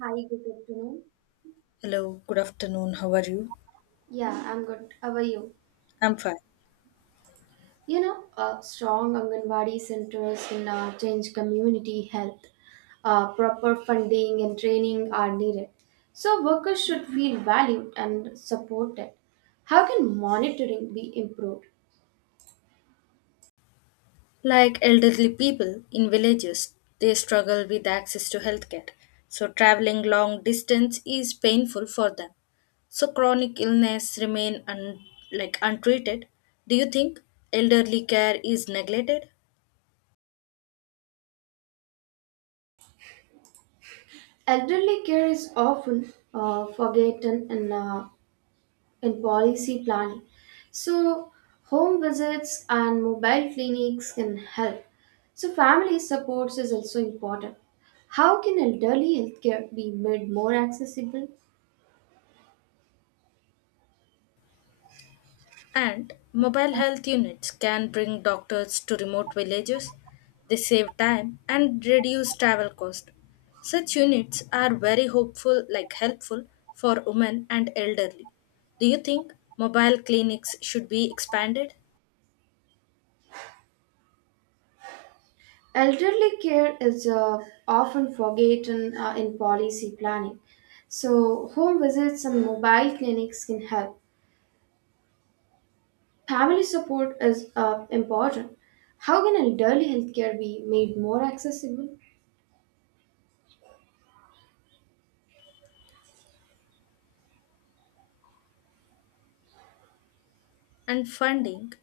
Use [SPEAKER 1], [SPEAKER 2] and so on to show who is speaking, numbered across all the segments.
[SPEAKER 1] Hi, good afternoon.
[SPEAKER 2] Hello, good afternoon. How are you?
[SPEAKER 1] Yeah, I'm good. How are you?
[SPEAKER 2] I'm fine.
[SPEAKER 1] Strong Anganwadi centers in change community health. Proper funding and training are needed. So workers should feel valued and supported. How can monitoring be improved?
[SPEAKER 2] Like elderly people in villages, they struggle with access to healthcare. So traveling long distance is painful for them. So chronic illness remain untreated. Do you think elderly care is neglected?
[SPEAKER 1] Elderly care is often forgotten and in policy planning. So, home visits and mobile clinics can help. So, family supports is also important. How can elderly healthcare be made more accessible?
[SPEAKER 2] And mobile health units can bring doctors to remote villages. They save time and reduce travel cost. Such units are very hopeful like helpful for women and elderly. Do you think mobile clinics should be expanded?
[SPEAKER 1] Elderly care is often forgotten in policy planning. So, home visits and mobile clinics can help. Family support is important. How can elderly healthcare be made more accessible?
[SPEAKER 2] And funding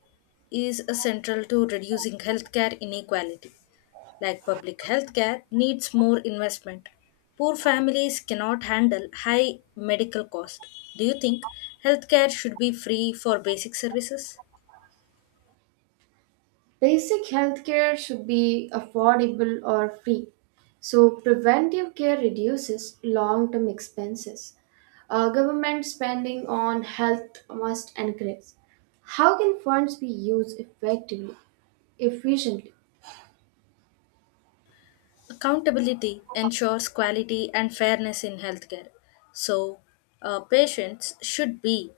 [SPEAKER 2] is essential to reducing healthcare inequality. Like public healthcare needs more investment. Poor families cannot handle high medical cost. Do you think healthcare should be free for basic services?
[SPEAKER 1] Basic healthcare should be affordable or free. So, preventive care reduces long term expenses. Government spending on health must increase. How can funds be used effectively, efficiently?
[SPEAKER 2] Accountability ensures quality and fairness in healthcare. So, patients should be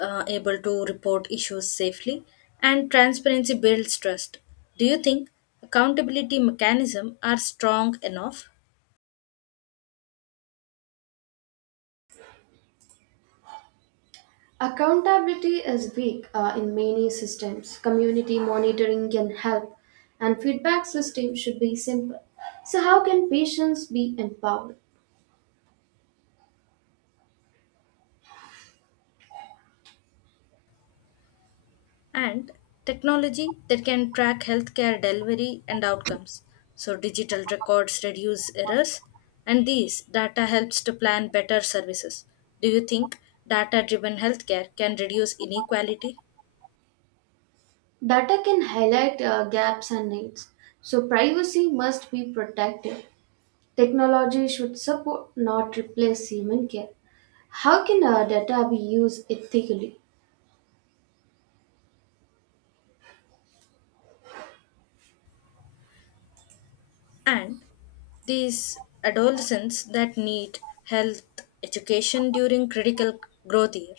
[SPEAKER 2] able to report issues safely, and transparency builds trust. Do you think accountability mechanisms are strong enough?
[SPEAKER 1] Accountability is weak in many systems. Community monitoring can help, and feedback system should be simple. So, how can patients be empowered?
[SPEAKER 2] And technology that can track healthcare delivery and outcomes. So, digital records reduce errors, and these data helps to plan better services. Do you think data driven healthcare can reduce inequality?
[SPEAKER 1] Data can highlight gaps and needs, so privacy must be protected. Technology should support, not replace human care. How can data be used ethically?
[SPEAKER 2] And these adolescents that need health education during critical growth year.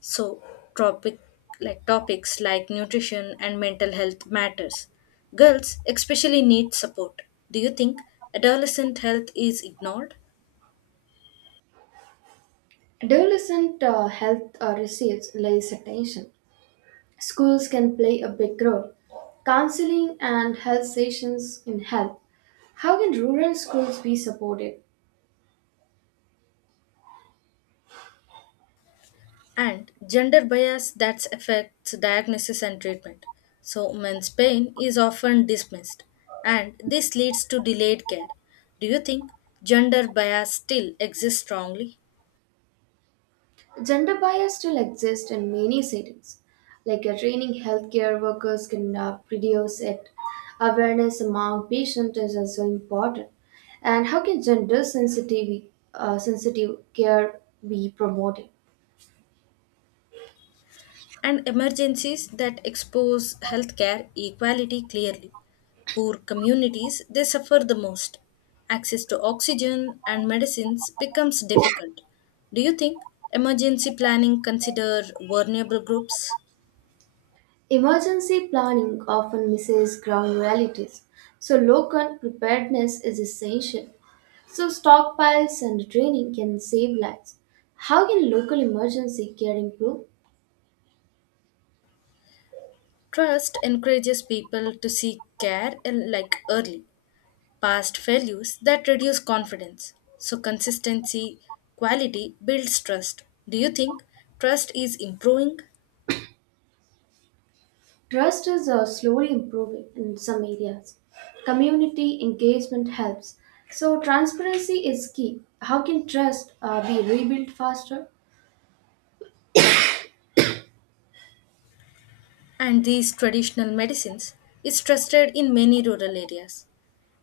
[SPEAKER 2] So topic topics like nutrition and mental health matters. Girls especially need support. Do you think adolescent health is ignored?
[SPEAKER 1] Adolescent health receives less attention. Schools can play a big role. Counseling and health sessions in help. How can rural schools be supported?
[SPEAKER 2] And gender bias that affects diagnosis and treatment. So, men's pain is often dismissed, and this leads to delayed care. Do you think gender bias still exists strongly?
[SPEAKER 1] Gender bias still exists in many settings, like training healthcare workers can reduce it. Awareness among patients is also important. And how can gender sensitive, sensitive care be promoted?
[SPEAKER 2] And emergencies that expose healthcare equality clearly. Poor communities, they suffer the most. Access to oxygen and medicines becomes difficult. Do you think emergency planning consider vulnerable groups?
[SPEAKER 1] Emergency planning often misses ground realities, so local preparedness is essential. So stockpiles and training can save lives. How can local emergency care improve?
[SPEAKER 2] Trust encourages people to seek care and like early, past failures that reduce confidence. So consistency, quality builds trust. Do you think trust is improving?
[SPEAKER 1] Trust is slowly improving in some areas. Community engagement helps. So, transparency is key. How can trust be rebuilt faster?
[SPEAKER 2] And these traditional medicines is trusted in many rural areas.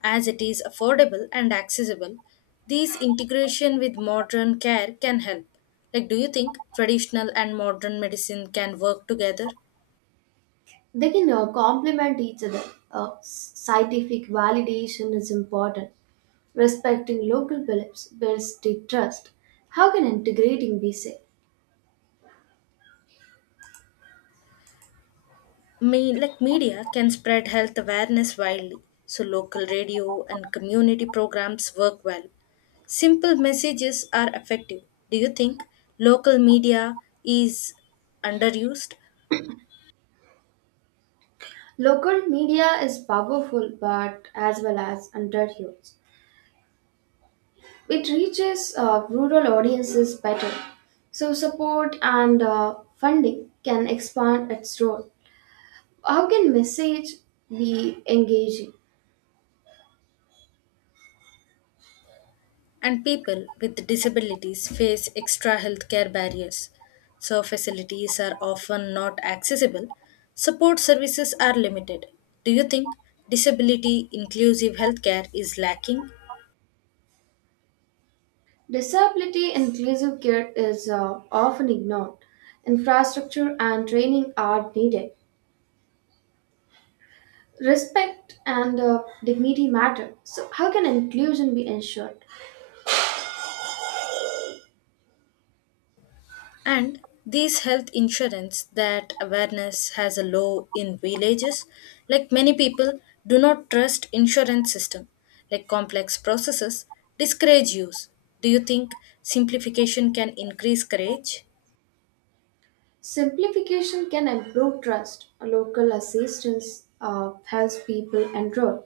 [SPEAKER 2] As it is affordable and accessible, these integration with modern care can help. Like do you think traditional and modern medicine can work together?
[SPEAKER 1] They can complement each other. Scientific validation is important. Respecting local beliefs builds deep trust. How can integrating be safe?
[SPEAKER 2] Me, like Media can spread health awareness widely, so local radio and community programs work well. Simple messages are effective. Do you think local media is underused?
[SPEAKER 1] Local media is powerful but as well as underused. It reaches rural audiences better. So, support and funding can expand its role. How can message be engaging?
[SPEAKER 2] And people with disabilities face extra healthcare barriers? So, facilities are often not accessible, support services are limited. Do you think disability inclusive healthcare is lacking?
[SPEAKER 1] Disability inclusive care is often ignored. Infrastructure and training are needed. Respect and dignity matter. So, how can inclusion be ensured?
[SPEAKER 2] And these health insurance that awareness has a low in villages, like many people do not trust insurance system, like complex processes discourage use. Do you think simplification can increase courage?
[SPEAKER 1] Simplification can improve trust. Local assistance helps people enroll,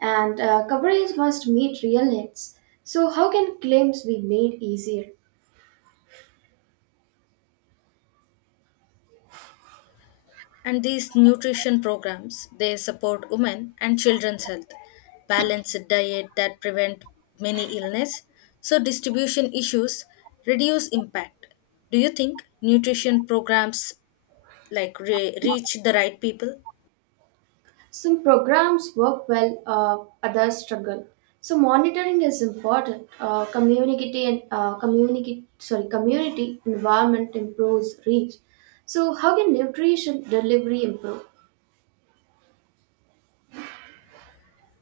[SPEAKER 1] and coverage must meet real needs. So, how can claims be made easier?
[SPEAKER 2] And these nutrition programs they support women and children's health, balanced diet that prevent many illness. So distribution issues reduce impact. Do you think nutrition programs reach the right people.
[SPEAKER 1] Some programs work well, others struggle. So, monitoring is important. Community and community environment improves reach. So, how can nutrition delivery improve?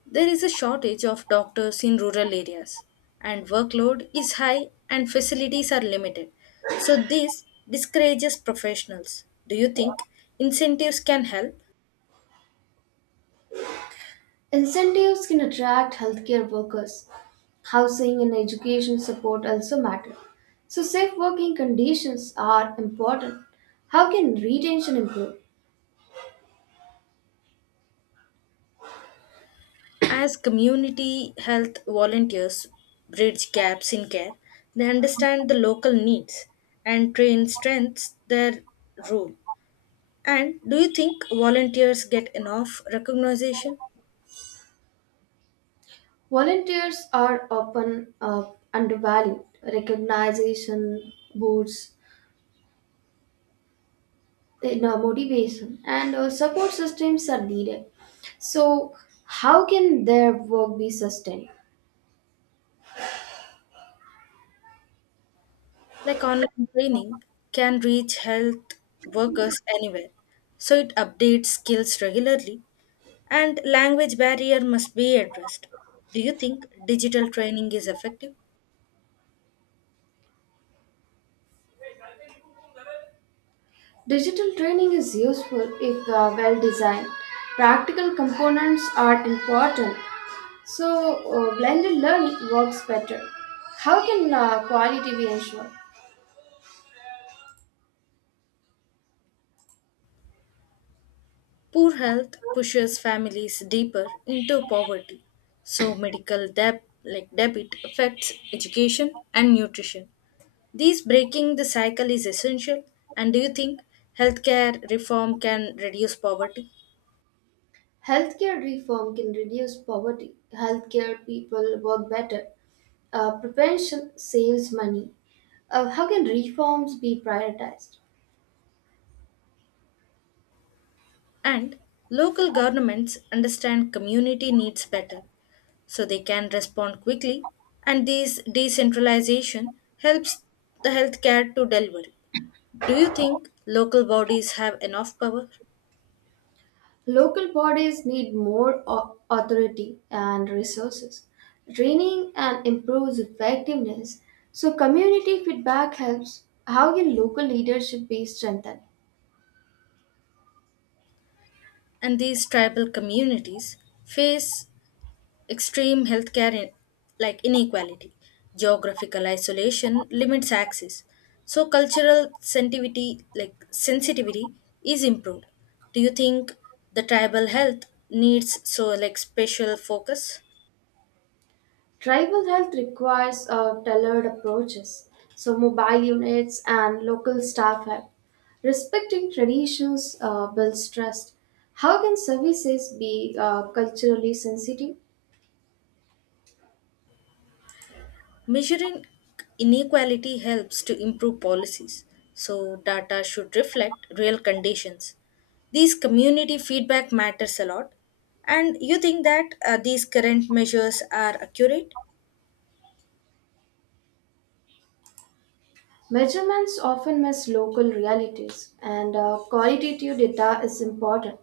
[SPEAKER 2] There is a shortage of doctors in rural areas, and workload is high and facilities are limited. So, this discourages professionals. Do you think incentives can help?
[SPEAKER 1] Incentives can attract healthcare workers. Housing and education support also matter. So, safe working conditions are important. How can retention improve?
[SPEAKER 2] As community health volunteers bridge gaps in care, they understand the local needs and train strengths their role. And do you think volunteers get enough recognition?
[SPEAKER 1] Volunteers are often undervalued. Recognition, boosts, you know, motivation, and support systems are needed. So, how can their work be sustained?
[SPEAKER 2] Like online training can reach health workers anywhere, so it updates skills regularly, and language barrier must be addressed. Do you think digital training is effective?
[SPEAKER 1] Digital training is useful if well designed. Practical components are important, so blended learning works better. How can quality be ensured?
[SPEAKER 2] Poor health pushes families deeper into poverty, so medical debt like debit affects education and nutrition. These breaking the cycle is essential. And do you think healthcare reform can reduce poverty?
[SPEAKER 1] Healthcare reform can reduce poverty. Healthcare people work better. Prevention saves money. How can reforms be prioritized?
[SPEAKER 2] And local governments understand community needs better, so they can respond quickly, and this decentralization helps the healthcare to delivery. Do you think local bodies have enough power?
[SPEAKER 1] Local bodies need more authority and resources, training, and improves effectiveness. So, community feedback helps. How can local leadership be strengthened?
[SPEAKER 2] And these tribal communities face extreme healthcare inequality. Geographical isolation limits access, so cultural sensitivity like sensitivity is improved. Do you think the tribal health needs so like special focus?
[SPEAKER 1] Tribal health requires tailored approaches, so mobile units and local staff help. Respecting traditions builds trust. How can services be culturally sensitive?
[SPEAKER 2] Measuring inequality helps to improve policies, so data should reflect real conditions. These community feedback matters a lot. And you think that these current measures are accurate?
[SPEAKER 1] Measurements often miss local realities, and qualitative data is important.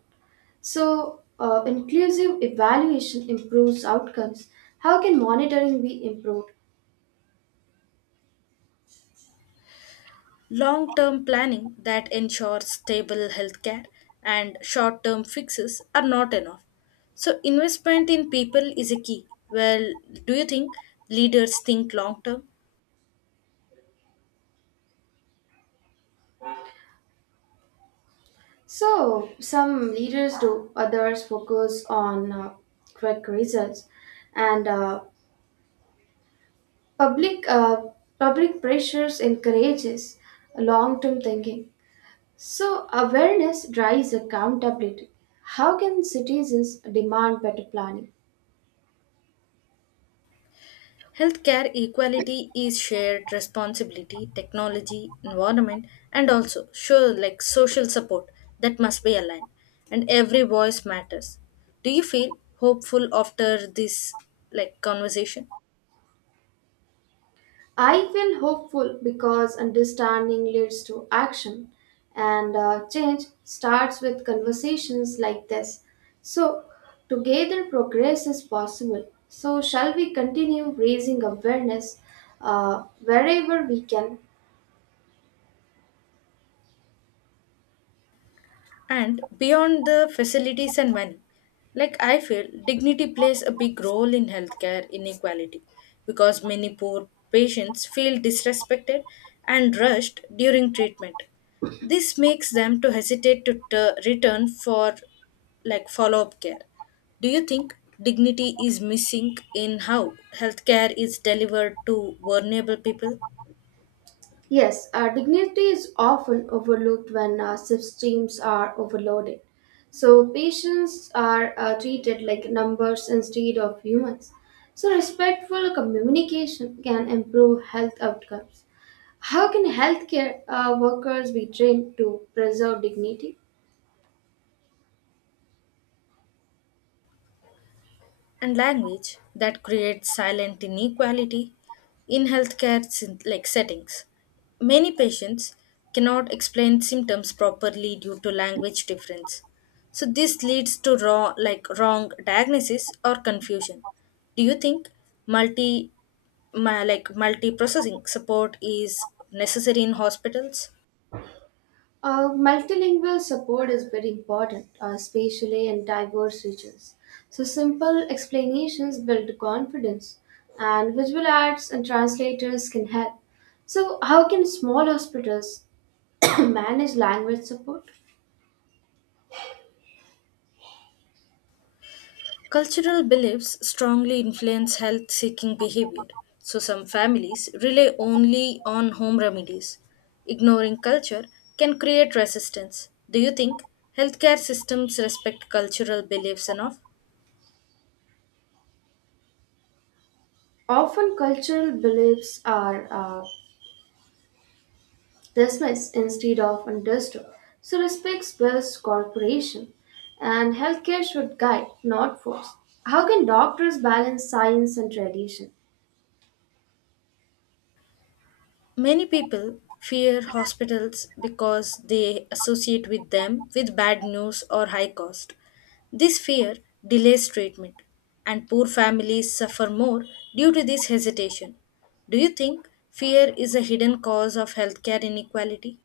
[SPEAKER 1] So, inclusive evaluation improves outcomes. How can monitoring be improved?
[SPEAKER 2] Long term planning that ensures stable healthcare, and short term fixes are not enough. So, investment in people is a key. Well, do you think leaders think long term?
[SPEAKER 1] So, some leaders do, others focus on quick results, and public uh, public pressures encourages long-term thinking. So, awareness drives accountability. How can citizens demand better planning?
[SPEAKER 2] Healthcare equality is shared responsibility, technology, environment, and also sure like social support that must be aligned. And every voice matters. Do you feel hopeful after this like conversation?
[SPEAKER 1] I feel hopeful because understanding leads to action, and change starts with conversations like this. So, together progress is possible. So, shall we continue raising awareness wherever we can?
[SPEAKER 2] And beyond the facilities and money, like I feel, dignity plays a big role in healthcare inequality because many poor patients feel disrespected and rushed during treatment. This makes them to hesitate to return for like follow-up care. Do you think dignity is missing in how healthcare is delivered to vulnerable people?
[SPEAKER 1] Yes, dignity is often overlooked when systems are overloaded. So patients are treated like numbers instead of humans. So respectful communication can improve health outcomes. How can healthcare workers be trained to preserve dignity?
[SPEAKER 2] And language that creates silent inequality in healthcare settings. Many patients cannot explain symptoms properly due to language difference. So this leads to raw, like wrong diagnosis or confusion. Do you think multi multi-processing support is necessary in hospitals?
[SPEAKER 1] Multilingual support is very important, especially in diverse regions. So, simple explanations build confidence, and visual arts and translators can help. So, how can small hospitals manage language support?
[SPEAKER 2] Cultural beliefs strongly influence health seeking behavior, so some families rely only on home remedies. Ignoring culture can create resistance. Do you think healthcare systems respect cultural beliefs enough?
[SPEAKER 1] Often, cultural beliefs are dismissed instead of understood. So, respect builds cooperation, and healthcare should guide, not force. How can doctors balance science and tradition?
[SPEAKER 2] Many people fear hospitals because they associate with them with bad news or high cost. This fear delays treatment, and poor families suffer more due to this hesitation. Do you think fear is a hidden cause of healthcare inequality?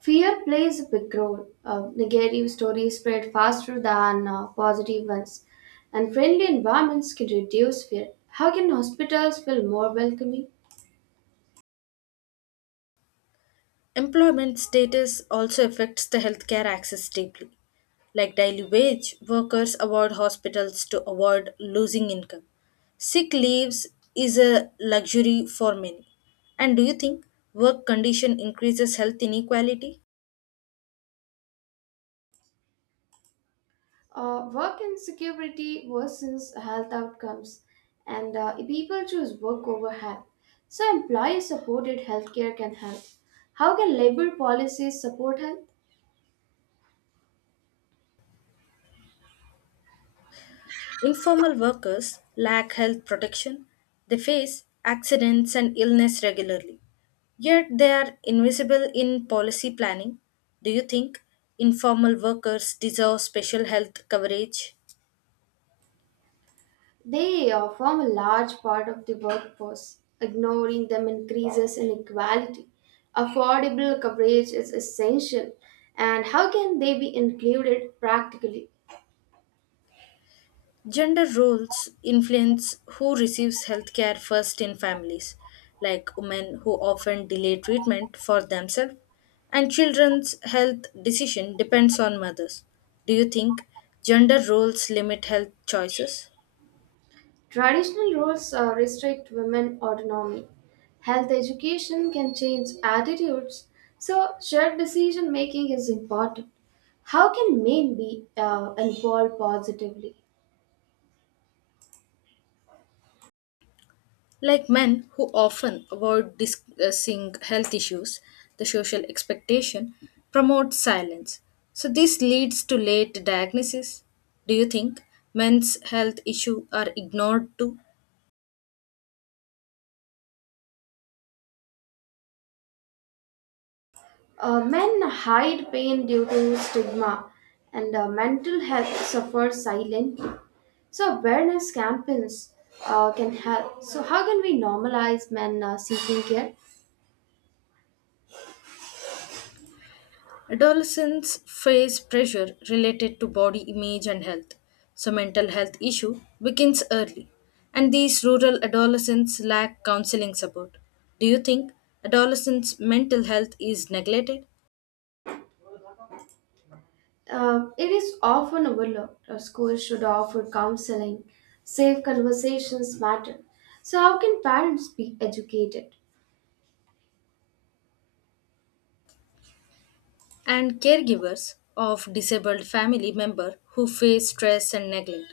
[SPEAKER 1] Fear plays a big role. Negative stories spread faster than positive ones, and friendly environments can reduce fear. How can hospitals feel more welcoming?
[SPEAKER 2] Employment status also affects the healthcare access deeply. Like daily wage, workers avoid hospitals to avoid losing income. Sick leaves is a luxury for many. And do you think work condition increases health inequality?
[SPEAKER 1] Work insecurity worsens health outcomes, and people choose work over health. So, employee supported healthcare can help. How can labor policies support health?
[SPEAKER 2] Informal workers lack health protection, they face accidents and illness regularly, yet they are invisible in policy planning. Do you think informal workers deserve special health coverage?
[SPEAKER 1] They form a large part of the workforce. Ignoring them increases inequality. Affordable coverage is essential. And how can they be included practically?
[SPEAKER 2] Gender roles influence who receives healthcare first in families, like women who often delay treatment for themselves, and children's health decision depends on mothers. Do you think gender roles limit health choices?
[SPEAKER 1] Traditional roles restrict women autonomy. Health education can change attitudes. So, shared decision making is important. How can men be involved positively?
[SPEAKER 2] Like men who often avoid discussing health issues, the social expectation promotes silence. So this leads to late diagnosis. Do you think men's health issues are ignored too?
[SPEAKER 1] Men hide pain due to stigma, and mental health suffers silently. So awareness campaigns can help. So how can we normalize men seeking care?
[SPEAKER 2] Adolescents face pressure related to body image and health. So mental health issue begins early, and these rural adolescents lack counseling support. Do you think adolescents' mental health is neglected?
[SPEAKER 1] It is often overlooked. Schools should offer counseling. Safe conversations matter. So how can parents be educated?
[SPEAKER 2] And caregivers of disabled family member who face stress and neglect,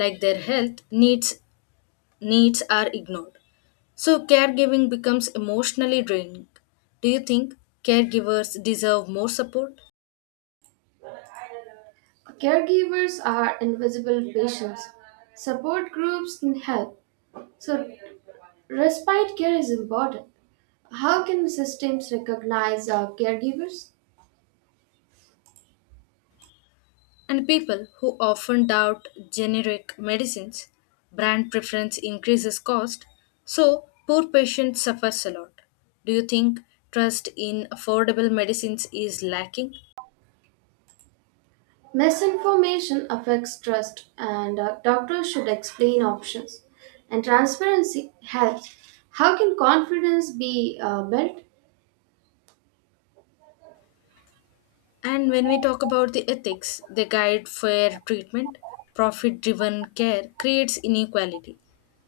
[SPEAKER 2] like their health needs needs are ignored, so caregiving becomes emotionally draining. Do you think caregivers deserve more support?
[SPEAKER 1] Caregivers are invisible patients. Support groups can help. So respite care is important. How can systems recognize caregivers?
[SPEAKER 2] And people who often doubt generic medicines, brand preference increases cost, so poor patients suffers a lot. Do you think trust in affordable medicines is lacking?
[SPEAKER 1] Misinformation affects trust, and doctors should explain options. And transparency helps. How can confidence be built?
[SPEAKER 2] And when we talk about the ethics, they guide fair treatment. Profit driven care creates inequality.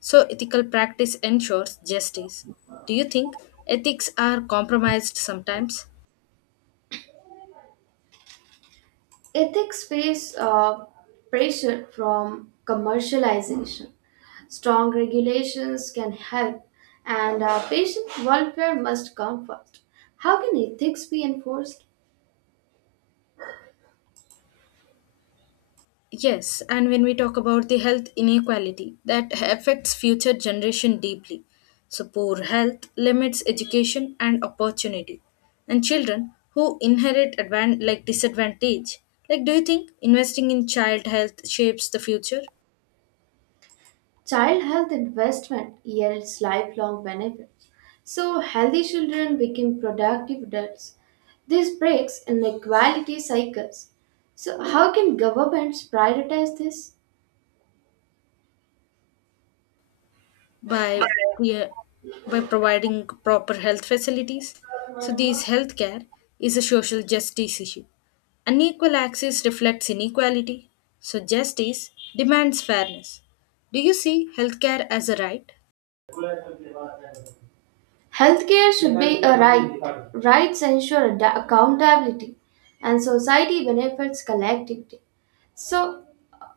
[SPEAKER 2] So, ethical practice ensures justice. Do you think ethics are compromised sometimes?
[SPEAKER 1] Ethics face pressure from commercialization. Strong regulations can help, and patient welfare must come first. How can ethics be enforced?
[SPEAKER 2] Yes, and when we talk about the health inequality, that affects future generation deeply. So poor health limits education and opportunity. And children who inherit disadvantage, like do you think investing in child health shapes the future?
[SPEAKER 1] Child health investment yields lifelong benefits. So, healthy children become productive adults. This breaks inequality cycles. So, how can governments prioritize this?
[SPEAKER 2] By yeah, by providing proper health facilities. So these healthcare is a social justice issue. Unequal access reflects inequality. So justice demands fairness. Do you see healthcare as a right?
[SPEAKER 1] Healthcare should be a right. Rights ensure accountability, and society benefits collectively. So,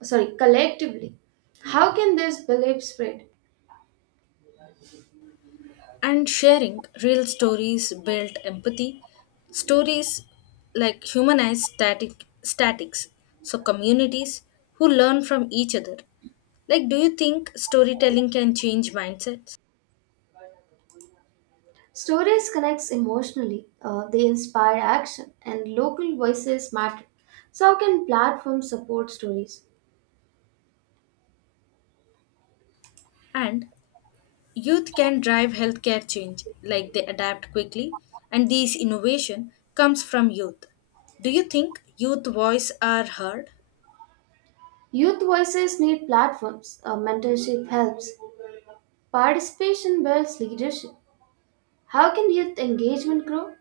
[SPEAKER 1] sorry, collectively. How can this belief spread?
[SPEAKER 2] And sharing real stories built empathy. Stories like humanize static statics. So communities who learn from each other. Like, do you think storytelling can change mindsets?
[SPEAKER 1] Stories connects emotionally, they inspire action, and local voices matter. So, how can platforms support stories?
[SPEAKER 2] And youth can drive healthcare change, like they adapt quickly, and this innovation comes from youth. Do you think youth voice are heard?
[SPEAKER 1] Youth voices need platforms, mentorship helps, participation builds leadership. How can youth engagement grow?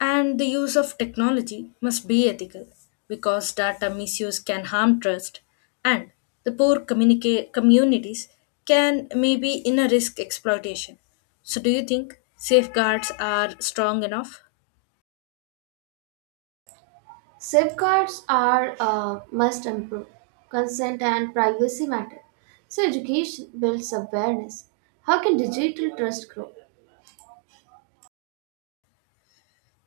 [SPEAKER 2] And the use of technology must be ethical, because data misuse can harm trust, and the poor communities can maybe in a risk exploitation. So, do you think safeguards are strong enough?
[SPEAKER 1] Safeguards are must improve, consent and privacy matter. So, education builds awareness. How can digital trust grow?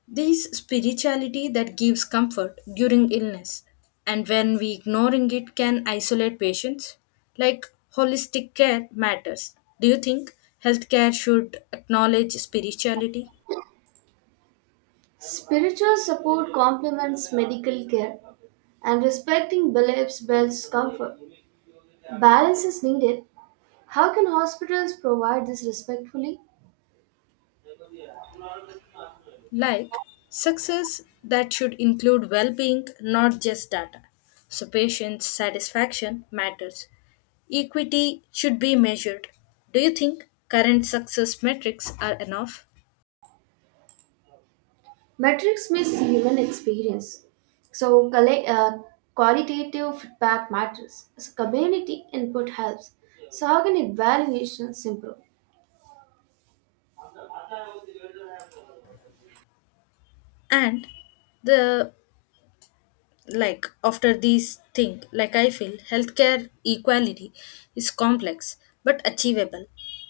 [SPEAKER 2] This spirituality that gives comfort during illness, and when we ignoring it can isolate patients, like holistic care matters. Do you think healthcare should acknowledge spirituality?
[SPEAKER 1] Spiritual support complements medical care, and respecting beliefs builds comfort. Balance is needed. How can hospitals provide this respectfully?
[SPEAKER 2] Like success that should include well-being not just data. So patients satisfaction matters. Equity should be measured. Do you think current success metrics are enough?
[SPEAKER 1] Metrics miss human experience. So, qualitative feedback matters. So, community input helps. So, how can evaluations improve?
[SPEAKER 2] And the like after these thing like I feel healthcare equality is complex but achievable.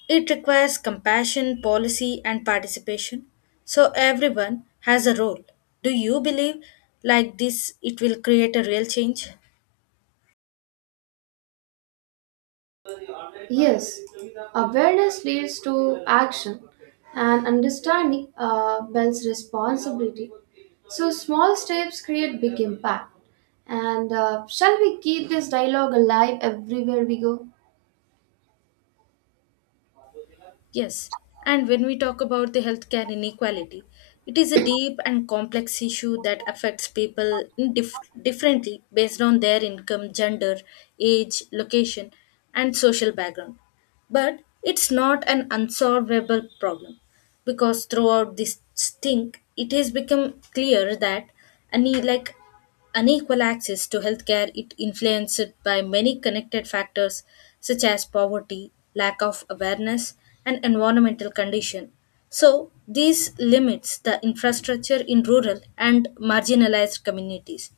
[SPEAKER 2] It requires compassion policy and participation, so everyone has a role. Do you believe like this it will create a real change?
[SPEAKER 1] Yes, awareness leads to action, and understanding builds responsibility. So small steps create big impact. And shall we keep this dialogue alive everywhere we go?
[SPEAKER 2] Yes, and when we talk about the healthcare inequality, it is a deep and complex issue that affects people in differently based on their income, gender, age, location, and social background. But it's not an unsolvable problem because throughout this thing, it has become clear that any like unequal access to healthcare is influenced by many connected factors such as poverty, lack of awareness, and environmental condition. So, this limits the infrastructure in rural and marginalized communities.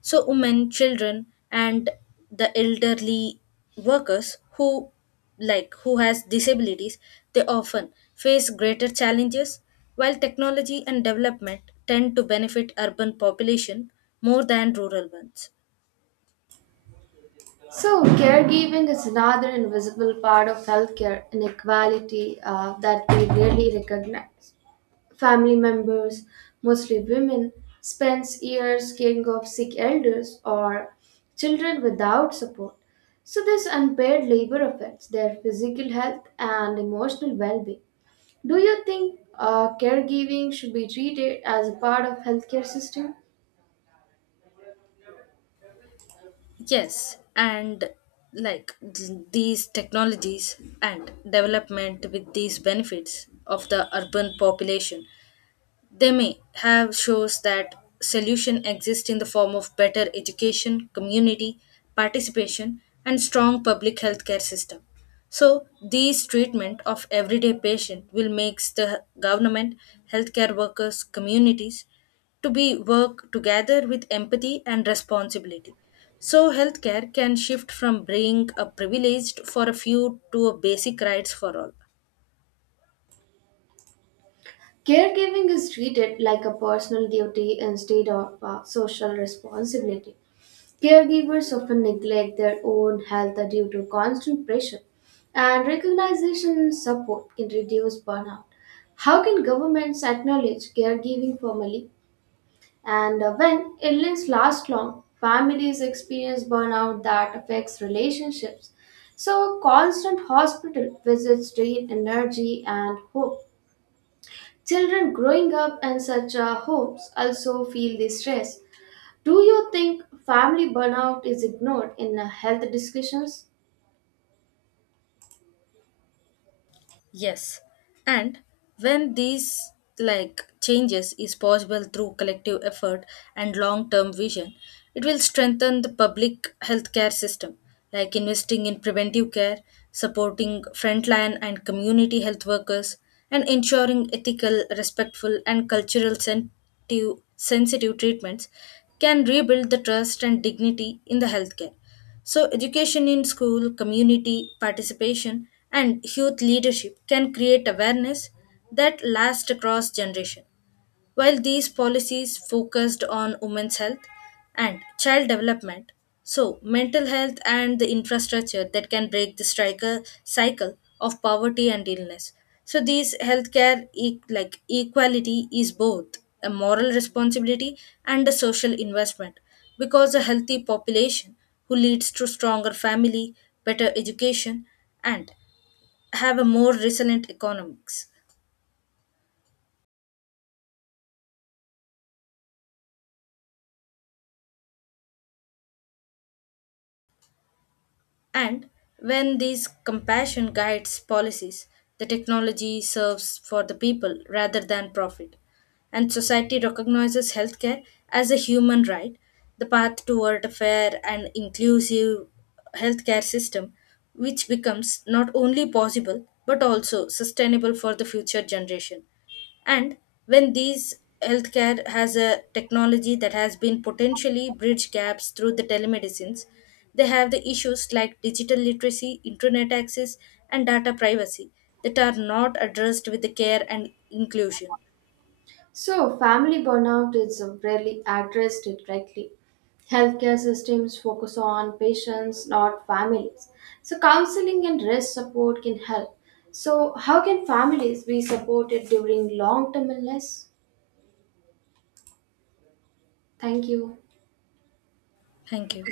[SPEAKER 2] So, women, children, and the elderly workers who like who has disabilities, they often face greater challenges while technology and development tend to benefit urban population more than rural ones.
[SPEAKER 1] So caregiving is another invisible part of healthcare inequality that we rarely recognize. Family members, mostly women, spends years caring of sick elders or children without support. So, this unpaid labor affects their physical health and emotional well being. Do you think caregiving should be treated as a part of healthcare system?
[SPEAKER 2] Yes, and like these technologies and development with these benefits of the urban population, they may have shows that solution exists in the form of better education, community participation, and strong public healthcare system. So these treatment of everyday patient will makes the government, healthcare workers, communities to be work together with empathy and responsibility. So healthcare can shift from being a privileged for a few to a basic rights for all.
[SPEAKER 1] Caregiving is treated like a personal duty instead of a social responsibility. Caregivers often neglect their own health due to constant pressure, and recognition and support can reduce burnout. How can governments acknowledge caregiving formally? And When illness lasts long, families experience burnout that affects relationships. So, constant hospital visits drain energy and hope. Children growing up in such homes also feel the stress. Do you think family burnout is ignored in health discussions?
[SPEAKER 2] Yes, and when these like changes is possible through collective effort and long-term vision, it will strengthen the public healthcare system, like investing in preventive care, supporting frontline and community health workers, and ensuring ethical, respectful, and sensitive treatments can rebuild the trust and dignity in the healthcare. So, education in school, community participation, and youth leadership can create awareness that lasts across generation. While these policies focused on women's health and child development, so mental health and the infrastructure that can break the striker cycle of poverty and illness. So these healthcare e- like equality is both a moral responsibility and a social investment because a healthy population who leads to stronger family, better education and have a more resilient economics. And when these compassion guides policies, the technology serves for the people rather than profit, and society recognizes healthcare as a human right, the path toward a fair and inclusive healthcare system, which becomes not only possible but also sustainable for the future generation. And when these healthcare has a technology that has been potentially bridge gaps through the telemedicines, they have the issues like digital literacy, internet access, and data privacy that are not addressed with the care and inclusion.
[SPEAKER 1] So, family burnout is rarely addressed directly. Healthcare systems focus on patients, not families. So, counseling and rest support can help. So, how can families be supported during long term illness? Thank you.
[SPEAKER 2] Thank you.